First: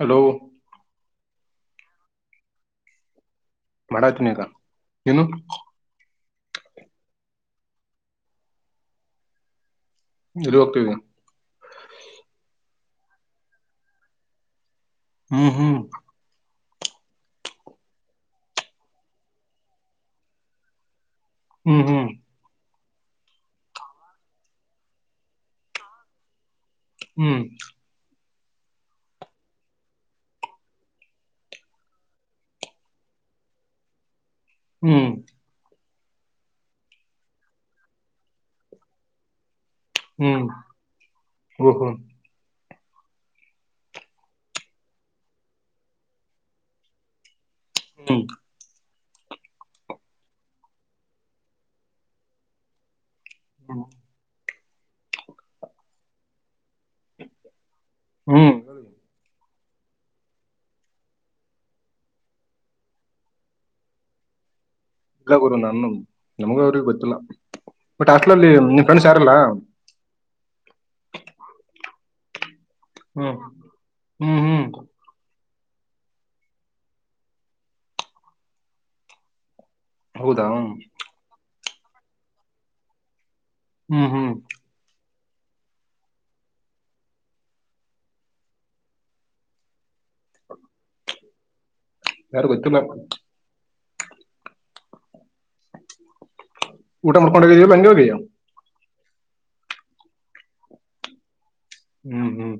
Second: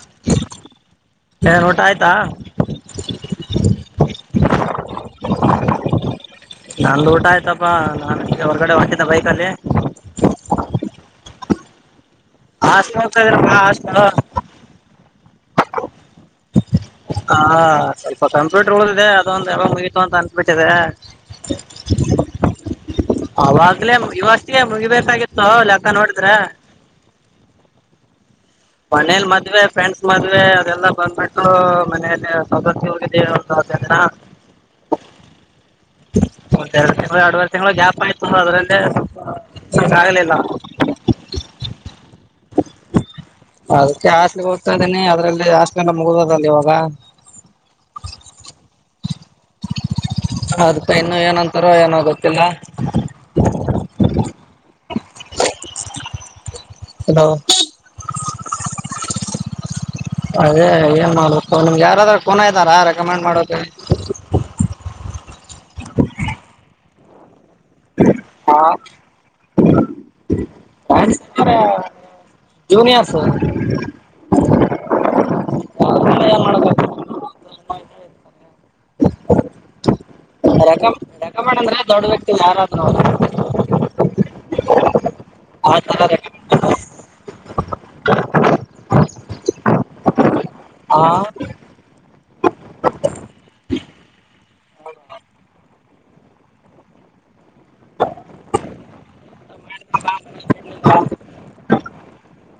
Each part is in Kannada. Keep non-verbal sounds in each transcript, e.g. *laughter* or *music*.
ಹಲೋ ಸರ್ ಊಟ ಆಯ್ತಾ ಮಾಡಕ್ಕತ್ತೀನಿ ಈಗ ನೀನು ನಂದು ಊಟ ಆಯ್ತಪ್ಪಾ ನಾನು ಹೀಗೆ ಹೊರಗಡೆ ಹೋಗ್ತಿದ್ದೆ ಬೈಕಲ್ಲಿ ಎಲ್ಲಿ ಹೋಗ್ತಿದ್ದೆ ಹಾಸ್ಟೆಲ್ಗೆ ಹೋಗ್ತಾ ಇದ್ದೀನಿ ಅಣ್ಣ ಹಾಸ್ಟೆಲು ಹ್ಮ್ ಹ್ಮ್ ಹಾ ಸ್ವಲ್ಪ ಕಂಪ್ಯೂಟರ್ ಉಳದಿದೆ ಅದೊಂದು ಯಾವ ಮುಗತು ಅಂತ ಅನ್ಬಿಟ್ಟಿದೆ ಹ್ಮ್ ಹ್ಮ್ ಅವಾಗ್ಲೇ ಇವತ್ತಿಗೆ ಮುಗಿಬೇಕಾಗಿತ್ತು ಲೆಕ್ಕ ನೋಡಿದ್ರೆ ಹ್ಮ್ ಮನೇಲಿ ಮದ್ವೆ ಫ್ರೆಂಡ್ಸ್ ಮದ್ವೆ ಅದೆಲ್ಲಾ ಬಂದ್ಬಿಟ್ಟು ಮನೇಲಿ ಸದಸ್ಯವ *inaudible* ಸರಿನಾ ಹ್ಮ್ ಒತ್ತ ಎರಡು ತಿಂಳ ಎರಡುವರೆ ತಿಂಗಳು ಗ್ಯಾಪ್ ಆಯ್ತು ಅದ್ರಲ್ಲೇ ಸ್ವಲ್ಪ ಸಗಾಗಲಲ್ಲ ಹ್ಮ್ *inaudible* ಓಹೋ ಅದಕ್ಕೆ ಹಾಸ್ಟೆಲ್ ಗೆ ಓದ್ತಾ ಇದ್ದೇನಿ ಅದ್ರಲ್ಲಿ ಹಾಸ್ಲೆಲ್ಲ ಮುಗುದದಲ್ಲಿ ಇವಾಗ ಹ್ಮ ಅದ್ಕೈನ್ನು ಏನಂತಾರ ಏನೋ ಗೊತ್ತಿಲ್ಲ ಹ್ಮ್ ಹಲೋ ಹ್ಮ್ ಅದೇ ಏನ್ ಮಾಡ್ಬೇಕು ಯಾರಾದ್ರ ಫೋನ ಇದ್ದಾರಾ ರೆಕಮೆಂಡ್ ಮಾಡಕ್ಕೆ ಇಲ್ಲ ಗುರು ನನ್ ನಮಗೂ ಅವ್ರು ಗೊತ್ತಿಲ್ಲ ಬಟ್ ಹಾಸ್ಟೆಲ್ಲ್ಲಿ ನಿಮ್ ಫ್ರೆಂಡ್ಸ್ ಯಾರಿಲ್ಲ ಹ *inaudible* ಹ್ಮ್ ಹ್ಮ್ ಹ್ಮ್ ನಾ ತುಂಬ ಏನ್ ಮಾಡಬೇಕ *inaudible* ಹೌದಾ ರೆಕಮ ಹ್ಮ್ ರೆಕಮಂಡ್ ಅಂದ್ರೆ ದೊಡ್ಡ ವ್ಯಕ್ತಿ ಯಾರಾದ್ರೂ ಹ್ಮ್ ಹ್ಮ್ ಆತರ ರೆಕಮೆಂಡ್ *inaudible* ಹಾ ಯಾರು ಗೊತ್ತಿಲ್ಲಪ್ಪ ಊಟ ಮಾಡ್ಕೊಂಡೊಗಿದ್ದೀಯಾ ಇಲ್ಲ ಹಂಗೆ ಹೋಗಿಯೊ ಊಟ ಮಾಡ್ಕೋ ಬಾ ಅಂದ್ರೆ ತಿಂದಿಲ್ಲ *inaudible* ಹ್ಮ್ ಹ್ಮ್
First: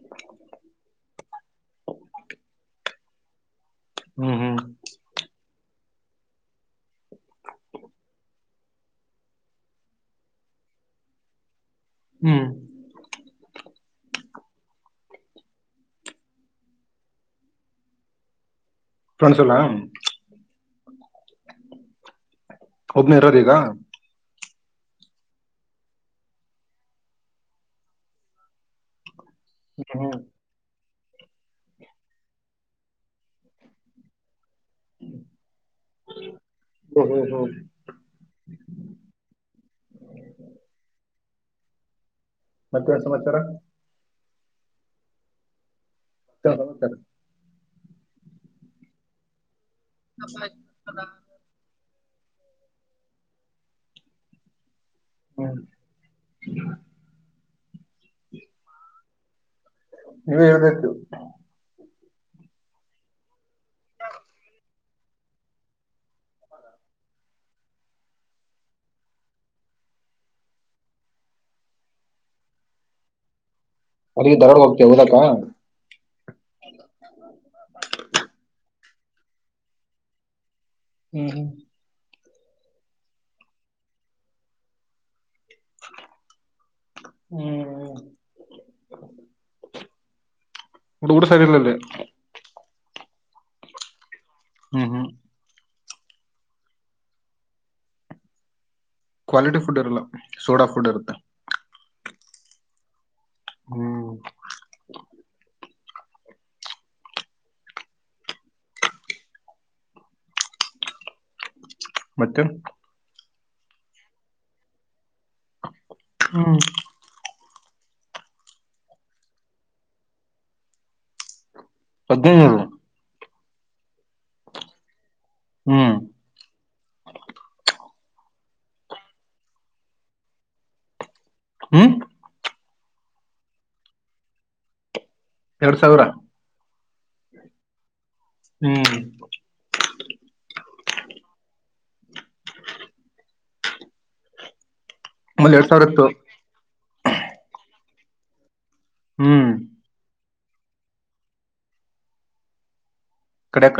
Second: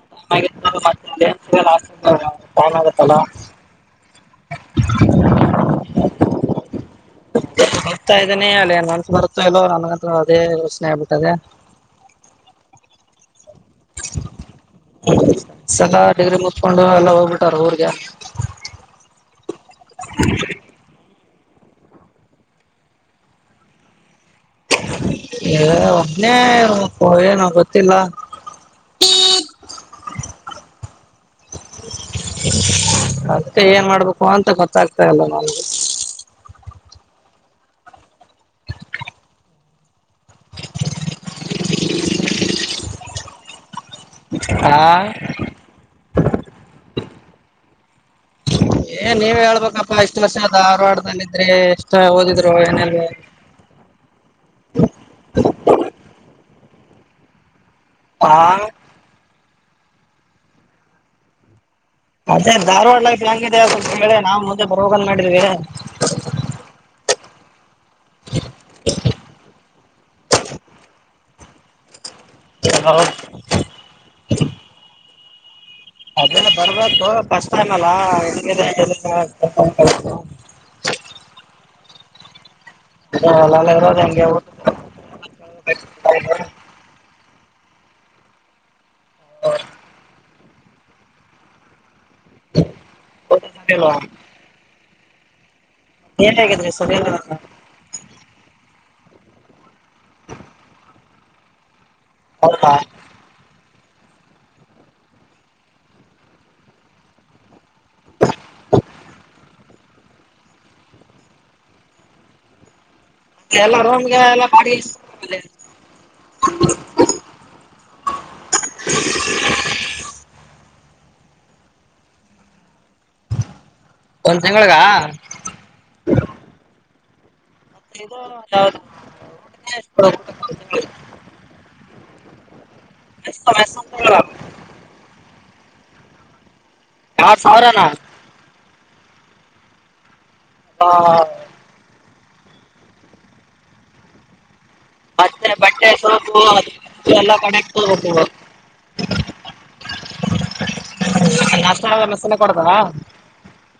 *inaudible* ಹ್ಮ್ ಹ್ಮ್ ಹೋಗ್ತಾ ಇದ್ದನಿ ಅಲ್ಲಿ ಮನ್ಸ್ ಬರುತ್ತೋ ಇಲ್ಲೋ ನನ್ಗಂತು ಅದೇ ಯೋಚನೆ ಆಗ್ಬಿಟ್ಟದೆ ಹ್ಮ್ ಸಲ ಡಿಗ್ರಿ ಮುತ್ಕೊಂಡು ಎಲ್ಲ ಹೋಗ್ಬಿಟ್ ಅವ್ರೆ ಊರಿಗೆ ಕಣ್ಸಲ್ಲ ಒಬ್ಬನೇ ಇರೋದ ಈಗ ಎ ಒಬ್ನೆ ಏನು ಗೊತ್ತಿಲ್ವ ಹ್ಮ್ ಹ್ಮ್ ಮತ್ತೆ ಏನ್ ಮಾಡ್ಬೇಕು ಅಂತ ಗೊತ್ ಗೊತ್ತಾಗ್ತಾ ಇಲ್ಲ ನನಗೆ ಓಹೋ ಮತ್ತೇನ್ ಸಮಾಚಾರ ಹಾ - ತರರ *unintelligible* ಏ ನೀವ ಹೇಳ್ಬೇಕಪ್ಪಾ ಇಷ್ಟು ವರ್ಷ ಧಾರವಾಡ್ದಲ್ಲಿದ್ರಿ ಹದುಿದರ ಅನಲ್ ಭ *unintelligible* ಹ್ಮ *inaudible* ಆ ನೀವೇ ಹೇಳಳ್ದಾಯತು *unintelligible* ಅದೇ ಧಾರವಾಡ ಲೈಫ್ ಹೆಂಗಿದೆ ಅ ಹೇಳೆ ನಾವು ಮುಂದೆ ಬರ್ ಮಾಡಿದ್ವಿ *unintelligible* *inaudible* *inaudible* *inaudible* ಅಲ್ಲಿಗೆ ಧಾರವಾಡ ಹೋಗ್ತೀವಿ ಓದಕ್ಕ ಅದಲ್ಲ ಬರ್ಬೇಕು *unintelligible* ಬಸ್ ನ್ ಅಲ್ಲ ಹ್ಮ್ ಹ್ಮ ಹರ ಹೆಗೆ *inaudible* ಹ್ಮ್ ಹ್ಮ್ ಹುಡುಗ್ರು ಸರಿಇಲ್ಲಾ ಇಲ್ಲಿ ಅಲ್ವಾ *inaudible* ಹ್ಮ್ ಹ್ಮ್ ಏನ್ ಹಗಿದ್ರಿ ಸರ್ ಕ್ವಾಲಿಟಿ ಫುಡ್ ಇರಲ್ಲ ಸೋಡಾ ಫುಡ್ ಇರುತ್ತೆ ಹೌದಾ ಹ್ಮ್ *inaudible* ಮತ್ತೆ ಎಲ್ಲೋಮ್ಗೆ ಎಲ್ಲಾ *unintelligible* ಹ್ಮ್ *inaudible* ಅದೇ *unintelligible* ಒಂದ್ ತಿಂಗಳಗ ಹ್ಮ್ ಇದು ಯಾವ್ದು ಊಟಕ್ಕೆ ಎಷ್ಟು ಊಟಕ್ಕೆ ಒಂದ್ ತಿಂಗ್ಳಿಗೆ? ಹ್ಮ್ ಸಮಯಸಂತ ಎರಡ್ ಸಾವಿರ ಹ ಸಾವರಾನ ಹ್ಮ್ ಹಾ ಮತ್ತೆ ಅಲ್ಲಿ ಎರಡ್ ಸಾವಿರ ಬಟ್ಟೆ ಇತ್ತು ಸೊಪು ಅದ ಎಲ್ಲ ಕನೆಕ್ಟ್ ಹ ಹ್ಮ್ ನಾಷ್ಟ ಮೆಸನೆ ಕೊಡತಾವ ಕಡಕ್ಕ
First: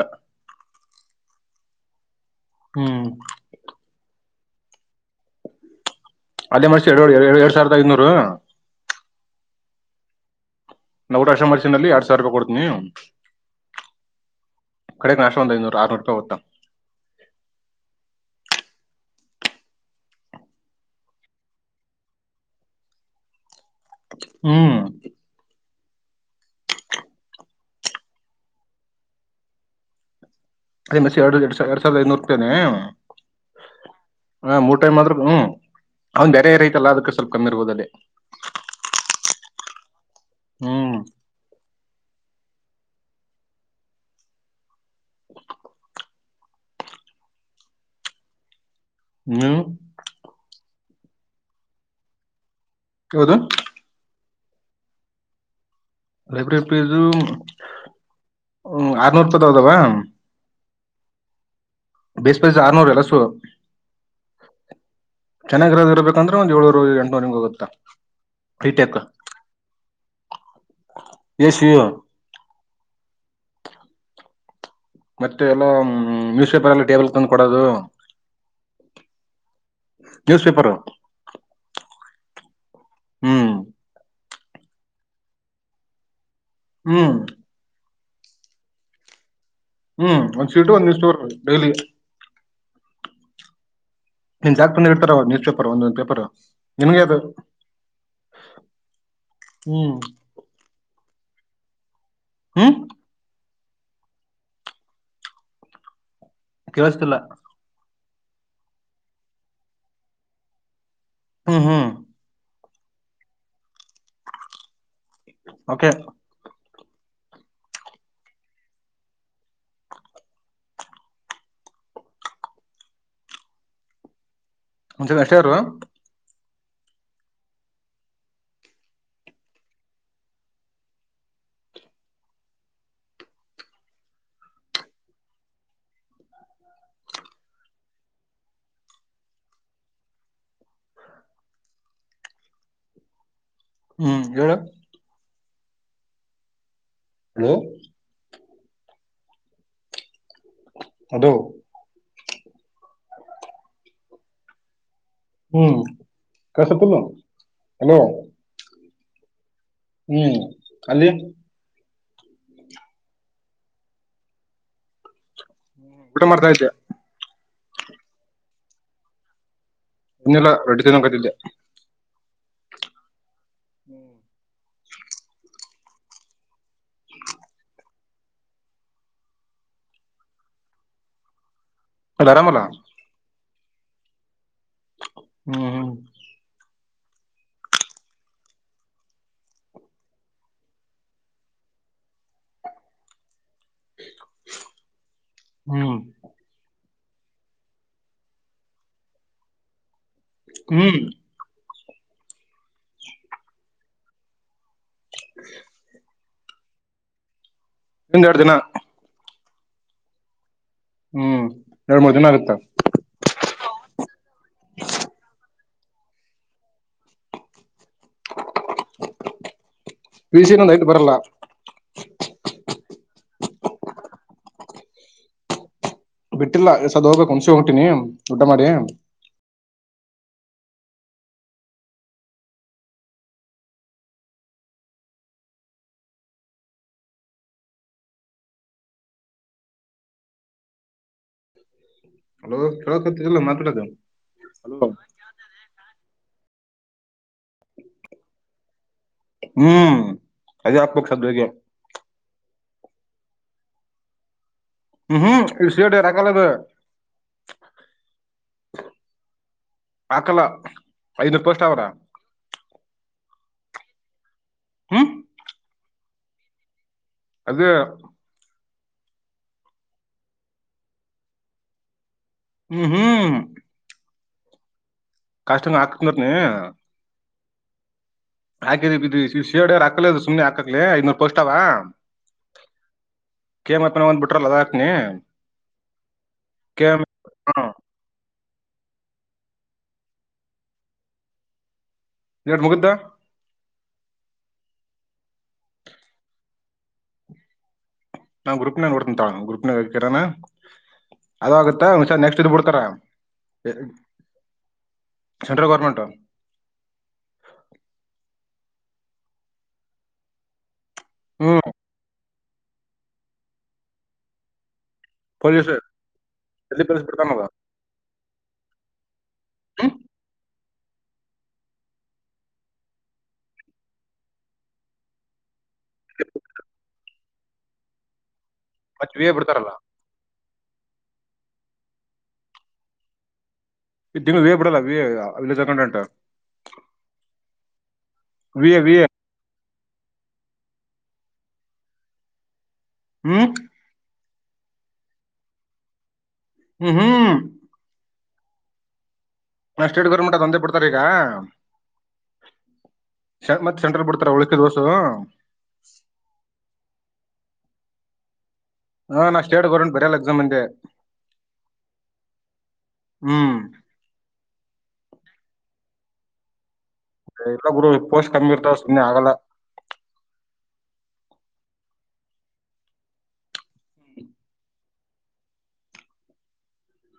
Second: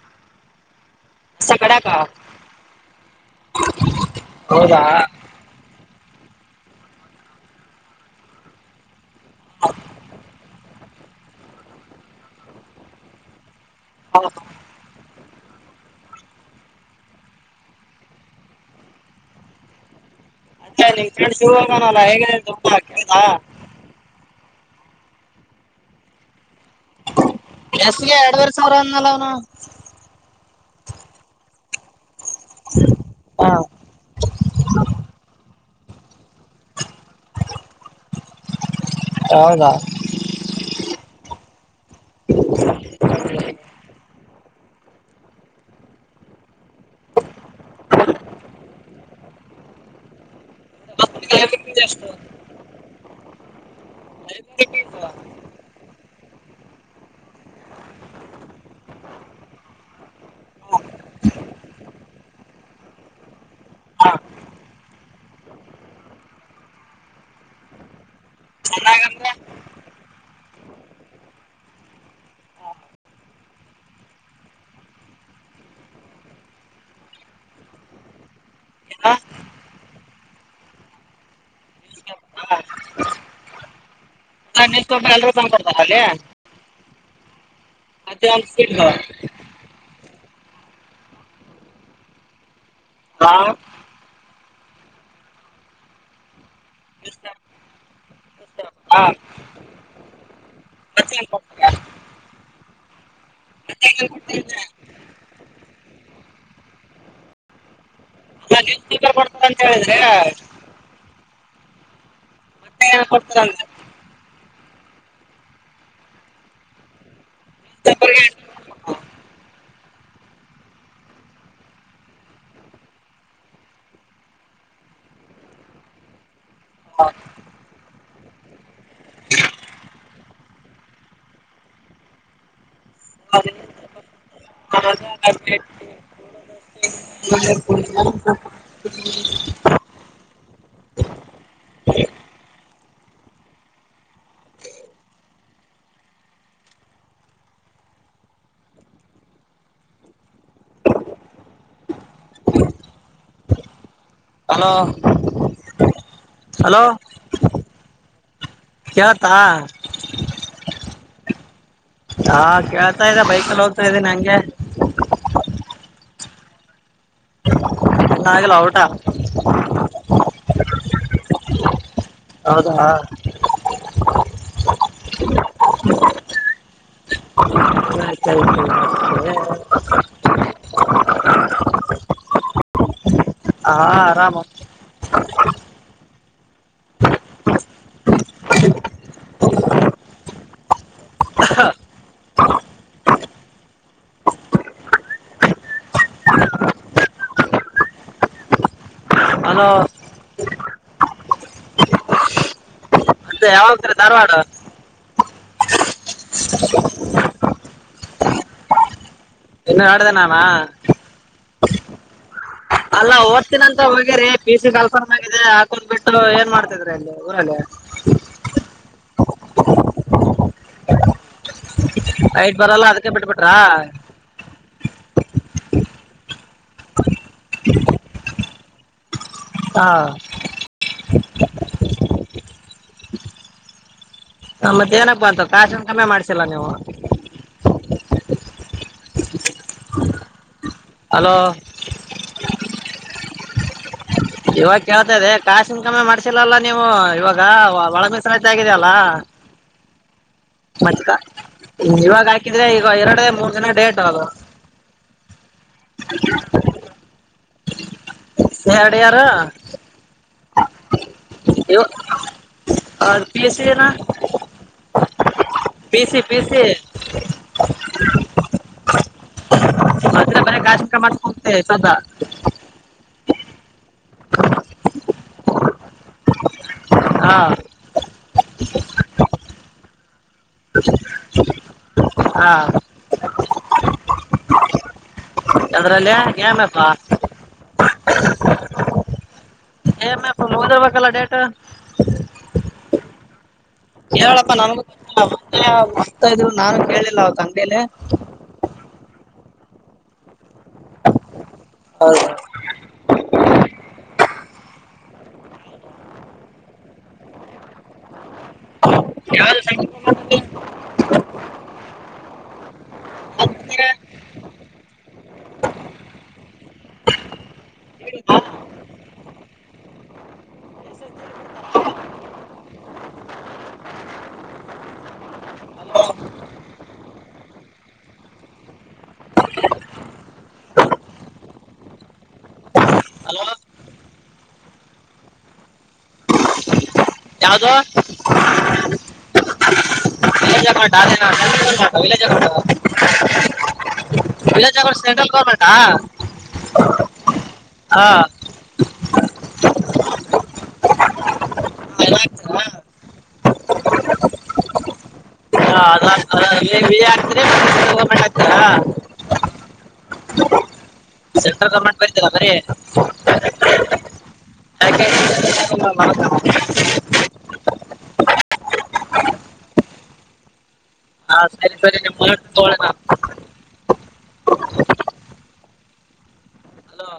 ಸಗಡ ಕ ಹ್ಮ್ ಹೌದಾ ಅದೇ ಮನಷ ಎರಡು ಎರಡ್ ಸಾವಿರದ ಐನೂರು ಹ ನಾರಾಷ ಮರ್ಸಿನಲ್ಲಿ ಎರಡ್ ಸಾವಿರ ರೂಪಾಯಿ ಕೊಡ್ತೀನಿ ಹೌ ಕಡೆ ಕ ನಾಶ ಒಂದ ಇನೂರು ಆರ್ನೂರು ರೂಪಾಯಿ ಹೊತ್ತ ಅ ನೀ್ ಕಿ ಶುರುಗಾನಲ್ಲ ಹೇಗ ತುಂಬಾ ಕೇೇಳಸಾ ಹ್ಮ್ ಎಸ್ಗೆ ಎರಡುವರೆ ಸಾವಿರ ಅಂದಲ್ಲ ಅವನು ದು ಮ ಎರಡು ಎಡು ಎರಡ್ಾವಿರ ಐೂರು ಹಾ ಹ ಮೂ ಟೈಮ್ ಮಾತ್ರ ಹ್ಮ ಅವನ್ ಬೇರೆ ರೈತಲ್ಲ ಅದಕ್ಕೆ ಸ್ವಲ್ಪ ಕಮ್ಮಿ ಇರ್ಬೋದಲ್ಲೇ ಹೌದಾ ಹ್ಮ್ ನೀ ಷ್ಟ ಯದು ನ ಲೈಬ್ರೇರಿ ಪೇಜು ಹ್ಮ ಆರ್ನೂರು ರಪತ್ೌದಾವ ಬಸ್ ಬೈಸ ಆರನೂರು ಎಲ್ಲ ಸು ಹಾ ಚೆನ್ನಾಗಿರೋದ ಇರಬೇಕಂದ್ರೆ ಒಂದ್ ಏಳೂರು ಎಂಟನೂರು ನಿಂಗ ಹೋಗುತ್ತಾ ಹೈ ಚನ್ನಾಗಂದ ಎಷ್ಟ ಮತ್ತೆ ಎಲ್ಲ ನ್ಯೂಸ್ ಪೇಪರ್ ಎಲ್ಲ ಟೇಬಲ್ ತಂದು ಕೊಡೋದು ನ್ಯೂಸ್ ಪೇಪರು ಹ್ಮ್ *unintelligible* ಎಲ್ರೂ ತಂದ್ಕೊಡ್ತಾರ ಅಲ್ಲಿ ಹ್ಮ್ ಅದನ್ಸ ಹ್ಮ್ ಒಂದ್ ಸೀಟ ಒಂದ್ ದ ಡೈಲಿ ಹಾ ನೀನ್ ಜಾಕ್ ಬಂದಿ ಇರ್ತಾರ ನ್ಯೂಸ್ ಪೇಪರ್ ಒಂದೊಂದ್ ಪೇಪರ್ ನಿಮಗೆ ಅ್ದು ಹಾ ಹ್ಮ್ ಮತ್ತೆ ಏನ್ ಕೊಡ್ತಾರೆ ಹ್ಮ್ ಮತ್ತೆ ಏನ್ ಕೊಡ್ತಾರೆ ಕವಸ್ತಲ್ಲ ಡ್ತಂತ ಹೇಳಿದ್ರೆ ಹ್ಮ್ ಹ್ಮ್ *unintelligible* ಓಕೆ *unintelligible* *unintelligible* *unintelligible* ಹ್ಮ್ ಹೇಳು ಹಲೋ ಅದು ಹಲೋ ಹ್ಮ್ ಕಸಕುಲ್ಲೊ ಹಲೋ ಕೇಳ್ತಾ ಹ್ಮ್ ಅಲ್ಲಿ ಹಾ ಕೇಳ್ತಾ ಇದೆ ಬೈಕಲ್ ಹೋಗ್ತಾ ಇದ್ದೀನ್ ಹಂಗೆ ಹ್ಮ್ ಊಟ ಮಾಡ್ತಾ ಇದ್ದೆ ಇನ್ನ ಆಗಿಲ್ಲ ಊಟ ಇನ್ನು ಇಲ್ಲ ರೊಟ್ಟಿ ತಿನ್ನೋಕ್ ಬಂದಿದ್ದೆ ಹೌದಾ *inaudible* *unintelligible* ಅಲ್ಲ್ ಅರಾಮಲ್ಲ ಹಾ ಆರಾಮು ಹ್ಮ್ ಹ್ಮ್ ಹಲೋ ಹ್ಮ್ ಮತ್ತೆ ಯಾವಾಗತ್ರಿ ಧಾರ್ವಾಡ *inaudible* ಇಂದೆರ್ಡ್ ದಿನ ಇನ್ನ ಎರ್ಡ್ ದಿನನಾ ಹ್ಮ್ ಎರಡ್ ಮೂರ್ ದಿನ ಆಗುತ್ತಾ ಅಲ್ಲಾ ಓದ್ತೀನಂತ ಹೋಗ್ಯರಿ ಪಿ ಯು ಸಿ ಕಲ್ಫಾರ್ಮ್ ಆಗಿದೆ *unintelligible* ಬಿಟ್ಟು ಏನ್ ಮಾಡ್ತಿದ್ರಿ ಅಲ್ಲಿ ಊರಲ್ಲಿ ವಿಜಿಂಗ್ ನೈಟ್ ಬರಲ್ಲ ನೈಟ್ ಬರಲ್ಲ ಅದಕ್ಕೆ ಬಿಟ್ಬಿಟ್ರಾ ಬಿಟ್ಟಿಲ್ಲ ಇನ್ನೊಂದ್ ಸದ್ ಹೋಬೇಕ್ ಹುನ್ಸಿಗ್ ಹೊಂಟಿನಿ ಊಟ ಮಾಡಿ ಹಾ ನ ಮತ್ತೇನಪ್ಪ ಅಂತ ಕಾಶ್ ಇನ್ಕಮ್ಮೆ ಮಾಡ್ಸಿಲ್ಲ ನೀವು ಹಲೋ ಹೇಳಳ ಮಾತಡ ಇವಾಗ ಕೇಳ್ತದೆ ಕಾಸಿನ ಕಮ್ಮಿ ಮಾಡ್ಸಿಲ್ಲಲ್ಲ ನೀವು ಇವಾಗ *unintelligible* ಹ್ಮ್ ಅದೇ ಮಜಕ ಹಾಕ್ಬೇಕು ಸದ್ಯಗೆ ಇವಾಗ ಹಾಕಿದ್ರೆ ಈಗ ಎರಡು ಮೂರ್ ದಿನ ಡೇಟ್ ಅದು ಹ್ಮ್ ಹ್ಮ್ *unintelligible* ಯಡಿಯರು ಅಕಲ ನೀವ ಪಿ ಎಸ್ ಸಿ ಏನ ಹ್ಮ ಪೀಸಿ ಪೀಸಿ ಅದು ಮದೆ ಮೇ ಗಾಾಸ ಕ್ರಮಾತ್ ಹೋಗತೇ ಸದಾ ಹ್ಮ್ ಹ್ಮ್ ಕಾಷ್ಟ ಹಾಕ್ನರ್ ನೀ ಹಾ ಹಾಕಿದೀ ಶೇಡ್ಯ ಹಾಕ್ಲಿ ಅ ಸುಮ್ನೆ ಹಾಕಕ್ಲಿ ಐ್ನೂರು ಪೋಸ್್ವ ಹಾ ಕೇಮಪನ ಒಂದ್ ಬಿಟ್ರಲ್ಲ ಅದಾಕ್ನಿ ಅದ್ರಲ್ಲಿ ಮಪ್ಪ ಕೆ ಎಂ ಎಫ್ ಹೋದಿರ್ಬೇಕಲ್ಲ ಡೇಟ್ ದಿನಾಂಕ ಮುಗ್ದ ಕೇಳಪ್ಪಾ ನನ್ಗೂ ಮತ ಇದು ನಾನು ಕೇಳಿಲ್ಲ ಅವ ತಂಗೇಲಿ ನಾ ಗ್ರೂಪ್ ನ ನೋಡ್ತಂತಾ ಗ್ರೂಪ್ನ ಹೇಕರಾನ ಅದ ಆಾಗುತ್ತತ್ತ ಒಂದ್ಸ ನೆಕ್ಸ್ಟ್ ಡ್ ಬಿಡ್ತಾರೆ ಸೆಂಟ್ರಲ್ ಗೌರ್ಮೆಂಟ ಹಾ *inaudible* ಹ್ಮ್ ಮಾಡಿದ್ರಿ? ಪೊಲೀಸ್ ಎಲ್ಲಿ ಪಸಪಡ್ತ ಮದ ಹ ಮಚ್ ಬಿಯ ಬಿಡ್ತಾರಲ್ಲ ಹಲೋ ದಂಗ ವಿ ಏ ಬಿಡಲ್ಲ ವೇ ವಿಲ್ಲ ಜಗೊಂಡಟ ಯಾವುದು ವಿಏ ವಲೆಜ ಕಡಾ ವಲೆ ಜ ಕ *unintelligible* ಹ್ಮ್ ವಿಲಾಜ್ನಗರ್ ಸೆಂಟ್ರಲ್ ಗೌರ್ಮೆಂಟ ಹ್ಮ್ ಹ್ಮ್ ಹ ನಾ ಸ್ಟೇಟ್ ಗೌರ್ಮೆಂಟ್ ತಂದೆ ಬಿಡ್ತಾರ ಈಗ ಎಲ್ಲ ಹಾಕ್ತೀರಾ ಸ ಮತ್ತೆ ಸೆಂಟರ್ ಬಿಡ್ತಾರ ಉಳಕ ದೋಸ ವಿಏ ಹಾ ನಾ ಸ್ಟೇಟ್ ಗರ್ಮೆಟ್ ಬರಿಯಲಾ ಎಕ್ಸಾಮ್ ಅಂದೆ ಸೆಂಟ್ರಲ್ ಗೌರ್ಮೆಂಟ್ ಬರೀತೀಯಲಾ ಬರಿ ಹ್ಮ್ ನತ ಎಲ್ಲ ಗುರು ಪೋಷ ಕಮ್ಮಿ ಇರ್ತಾವ್ ಸುಮ್ಮನೆ ಆಗಲ್ಲ ಹಾ ಸರಿ ಸರಿ ನಿಮ್ ಮಾಡ ತಳಣ ಹಲೋ